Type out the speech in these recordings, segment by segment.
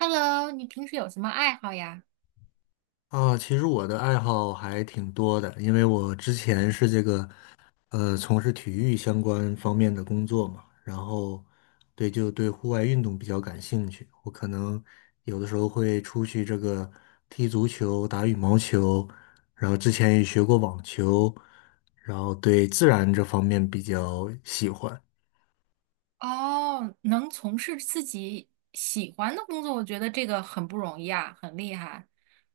Hello,你平时有什么爱好呀？啊，其实我的爱好还挺多的，因为我之前是这个从事体育相关方面的工作嘛，然后对户外运动比较感兴趣。我可能有的时候会出去这个踢足球、打羽毛球，然后之前也学过网球，然后对自然这方面比较喜欢。哦，能从事自己喜欢的工作，我觉得这个很不容易啊，很厉害。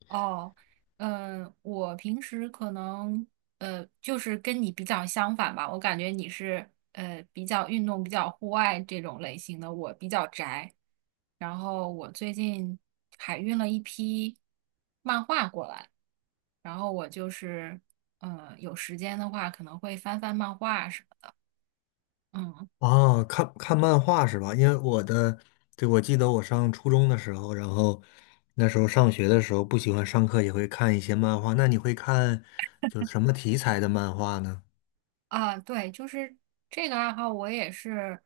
哦，嗯，我平时可能就是跟你比较相反吧，我感觉你是比较运动、比较户外这种类型的，我比较宅。然后我最近海运了一批漫画过来，然后我就是有时间的话可能会翻翻漫画。嗯哦，看看漫画是吧？因为我的，对，我记得我上初中的时候，然后那时候上学的时候不喜欢上课，也会看一些漫画。那你会看就是什么题材的漫画呢？啊，对，就是这个爱好，我也是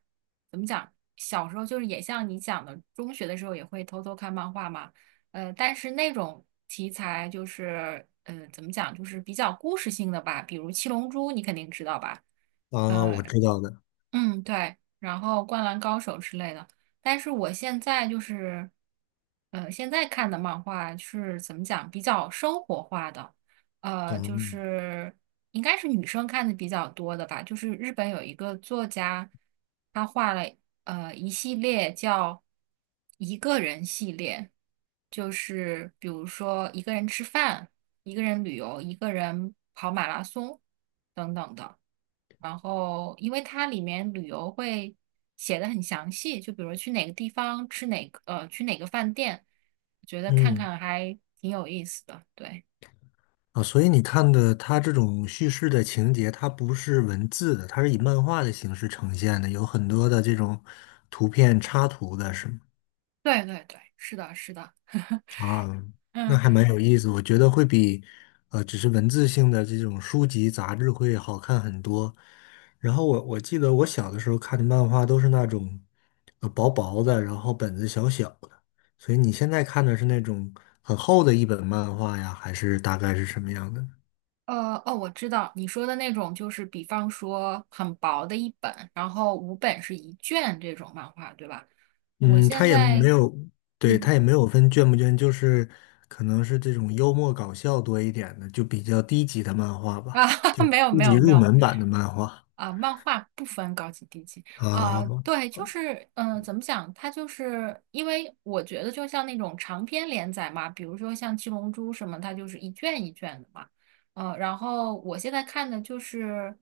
怎么讲？小时候就是也像你讲的，中学的时候也会偷偷看漫画嘛。但是那种题材就是怎么讲，就是比较故事性的吧，比如《七龙珠》，你肯定知道吧？啊，我呃。知道的。嗯，对，然后《灌篮高手》之类的。但是我现在就是，现在看的漫画是怎么讲，比较生活化的，就嗯是应该是女生看的比较多的吧。就是日本有一个作家，他画了一系列叫一个人系列，就是比如说一个人吃饭、一个人旅游、一个人跑马拉松等等的。然后，因为它里面旅游会写的很详细，就比如去哪个地方吃哪个，去哪个饭店，我觉得看嗯，看还挺有意思的。对，啊，所以你看的它这种叙事的情节，它不是文字的，它是以漫画的形式呈现的，有很多的这种图片插图的，是吗？对对对，是的，是的。啊，那嗯。还蛮有意思，我觉得会比只是文字性的这种书籍杂志会好看很多。然后我记得我小的时候看的漫画都是那种薄薄的，然后本子小小的。所以你现在看的是那种很厚的一本漫画呀，还是大概是什么样的？哦，我知道你说的那种，就是比方说很薄的一本，然后五本是一卷这种漫画，对吧？我嗯，现它也没在，有，对，它嗯，也没有分卷不卷，就是可能是这种幽默搞笑多一点的，就比较低级的漫画啊，吧，就没有低没级有没入有，门版的漫画。啊，漫画不分高级低级啊，啊，对，就是，嗯、怎么讲？它就是因为我觉得，就像那种长篇连载嘛，比如说像《七龙珠》什么，它就是一卷一卷的嘛，然后我现在看的就是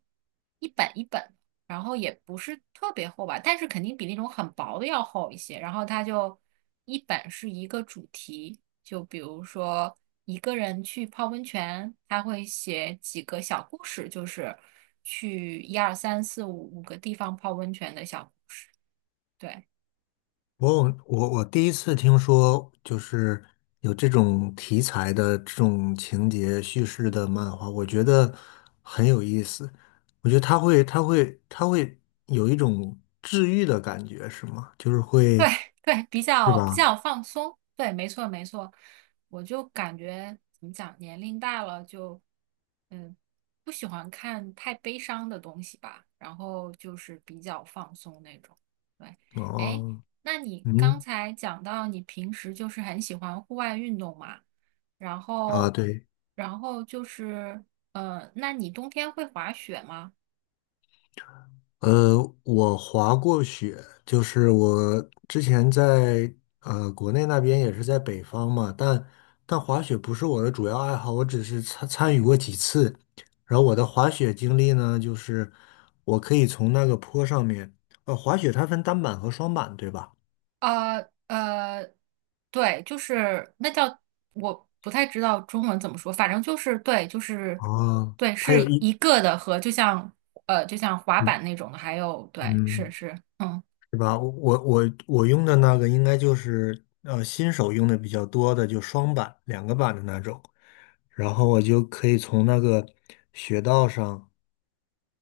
一本一本。然后也不是特别厚吧，但是肯定比那种很薄的要厚一些。然后它就一本是一个主题，就比如说一个人去泡温泉，他会写几个小故事，就是去一二三四五五个地方泡温泉的小，对。我有我我第一次听说，就是有这种题材的这种情节叙事的漫画，我觉得很有意思。我觉得它会有一种治愈的感觉，是吗？就是对会，对，比是较比吧？较放松，对，没错没错，我就感觉怎么讲，年龄大了就，嗯，不喜欢看太悲伤的东西吧，然后就是比较放松那种。对，哎，哦，那你刚嗯，才讲到你平时就是很喜欢户外运动嘛，然啊，后，对。然后就是，那你冬天会滑雪吗？呃，我滑过雪，就是我之前在国内那边也是在北方嘛，但滑雪不是我的主要爱好，我只是参与过几次。然后我的滑雪经历呢，就是我可以从那个坡上面，呃，滑雪它分单板和双板，对吧？呃呃，对，就是那叫我不太知道中文怎么说，反正就是对，就是哦，对，它是有一一，个的和就像就像滑嗯板那种的，还有对，是嗯，是，嗯是吧？我用的那个应该就是新手用的比较多的，就双板两个板的那种。然后我就可以从那个雪道上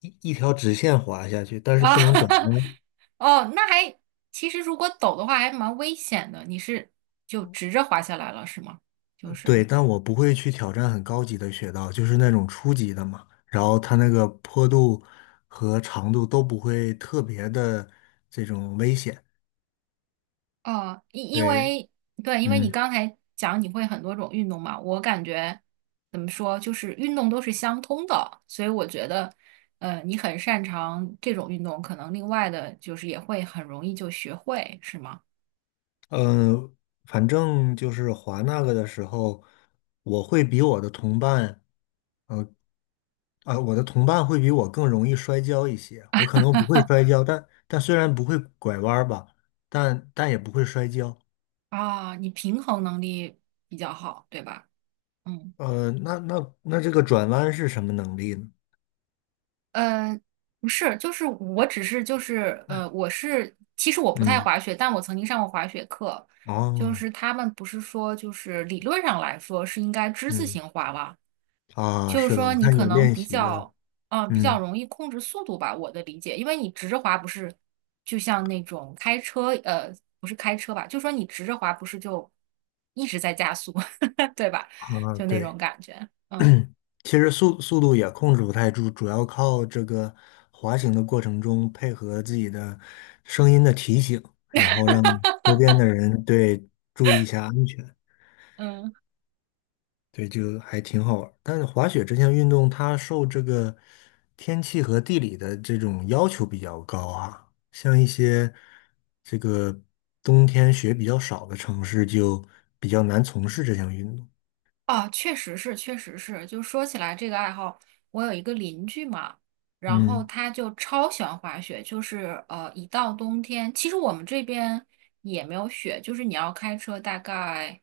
一条直线滑下去，但是啊，不能转 弯。哦，那还其实如果抖的话还蛮危险的，你是就直着滑下来了是吗？就是。对，但我不会去挑战很高级的雪道，就是那种初级的嘛。然后它那个坡度和长度都不会特别的这种危险。哦，因因对，为对，因为你嗯刚才讲你会很多种运动嘛，我感觉怎么说，就是运动都是相通的，所以我觉得，你很擅长这种运动，可能另外的就是也会很容易就学会，是吗？嗯，反正就是滑那个的时候，我会比我的同伴。呃，我的同伴会比我更容易摔跤一些，我可能不会摔跤，但虽然不会拐弯儿吧，但也不会摔跤。啊，你平衡能力比较好，对吧？嗯。呃，那这个转弯是什么能力呢？呃，不是，就是我只是就是我是其实我不太嗯，滑雪，但我曾经上过滑雪课，就哦，是他们不是说就是理论上来说是应该之字嗯形滑吧，啊，就是是的，说我你看有可能练比习的，较嗯、比嗯较容易控制速度吧，我的理解，因为你直着滑不是就像那种开车不是开车吧，就说你直着滑不是就一直在加速，对吧？啊，就那种对，感觉，嗯其实速度也控制不太住，主要靠这个滑行的过程中配合自己的声音的提醒，然后让周边的人对注意一下安全。嗯。对，就还挺好玩儿但是滑雪这项运动，它受这个天气和地理的这种要求比较高啊。像一些这个冬天雪比较少的城市，就比较难从事这项运动。啊，确实是，确实是。就说起来这个爱好，我有一个邻居嘛，然后嗯，他就超喜欢滑雪，就是一到冬天，其实我们这边也没有雪，就是你要开车大概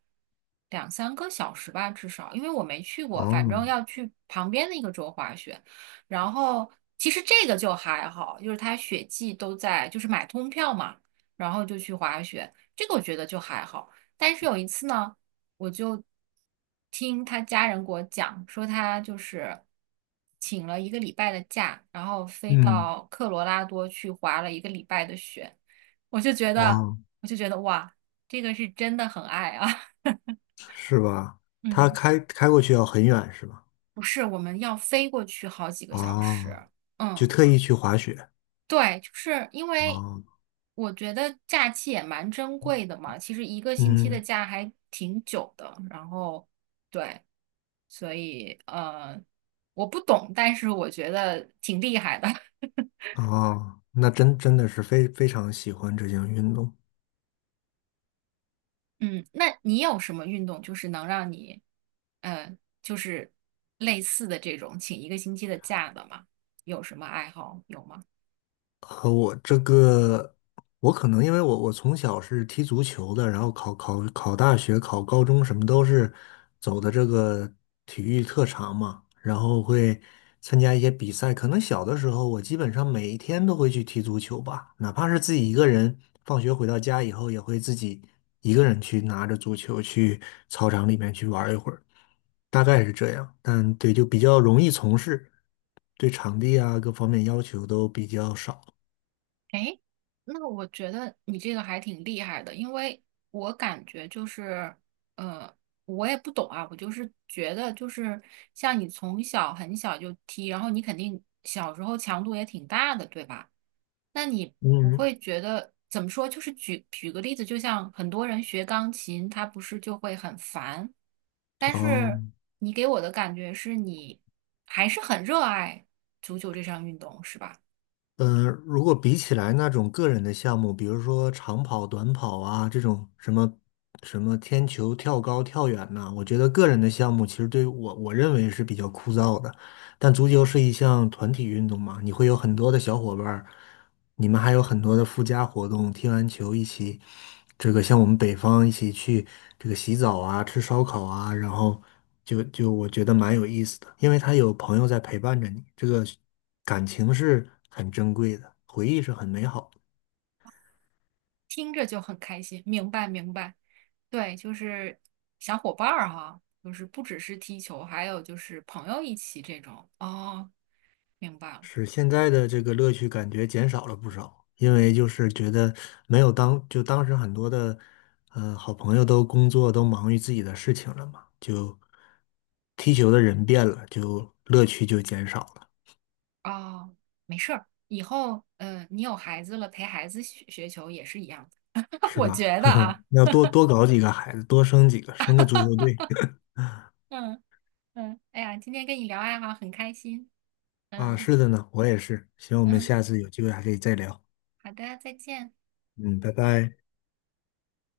两三个小时吧，至少，因为我没去过，反哦，正要去旁边的一个州滑雪。然后其实这个就还好，就是他雪季都在，就是买通票嘛，然后就去滑雪，这个我觉得就还好。但是有一次呢。我就听他家人给我讲，说他就是请了一个礼拜的假，然后飞嗯，到科罗拉多去滑了一个礼拜的雪，我就觉得，哦，我就觉得哇，这个是真的很爱啊。是吧？它嗯，开过去要很远是吧？不是，我们要飞过去好几个小哦，时。就嗯，特意去滑雪。对，就是因为哦，我觉得假期也蛮珍贵的嘛，其实一个星期的嗯，假还挺久的，然后。对。所以我不懂，但是我觉得挺厉害的。哦，那真的是非常喜欢这项运动。嗯，那你有什么运动就是能让你，呃，就是类似的这种请一个星期的假的吗？有什么爱好有吗？和我这个，我可能因为我从小是踢足球的，然后考大学、考高中什么都是走的这个体育特长嘛，然后会参加一些比赛。可能小的时候，我基本上每一天都会去踢足球吧，哪怕是自己一个人，放学回到家以后也会自己一个人去拿着足球去操场里面去玩一会儿，大概是这样。但对，就比较容易从事，对场地啊各方面要求都比较少。诶，那我觉得你这个还挺厉害的，因为我感觉就是，呃，我也不懂啊，我就是觉得就是像你从小很小就踢，然后你肯定小时候强度也挺大的，对吧？那你不嗯，会觉得怎么说？就是举个例子，就像很多人学钢琴，他不是就会很烦，但哦，是你给我的感觉是你还是很热爱足球这项运动，是吧？如果比起来那种个人的项目，比如说长跑、短跑啊，这种什么什么天球、跳高、跳远呐、我觉得个人的项目其实对我认为是比较枯燥的。但足球是一项团体运动嘛，你会有很多的小伙伴儿，你们还有很多的附加活动，踢完球一起，这个像我们北方一起去这个洗澡啊、吃烧烤啊，然后就我觉得蛮有意思的，因为他有朋友在陪伴着你，这个感情是很珍贵的，回忆是很美好的，听着就很开心。明白，明白。对，就是小伙伴儿哈，就是不只是踢球，还有就是朋友一起这种。哦，明白了。是现在的这个乐趣感觉减少了不少，因为就是觉得没有当时很多的好朋友都工作都忙于自己的事情了嘛，就踢球的人变了，就乐趣就减少了。哦，没事儿，以后嗯、你有孩子了，陪孩子学学球也是一样的。是我吧？觉得呵啊，要多多搞几个孩子，多生几个，生个足球队嗯嗯，哎呀，今天跟你聊爱好很开心。啊。嗯是的呢，我也是。行，我们嗯，下次有机会还可以再聊。好的，再见。嗯，拜拜。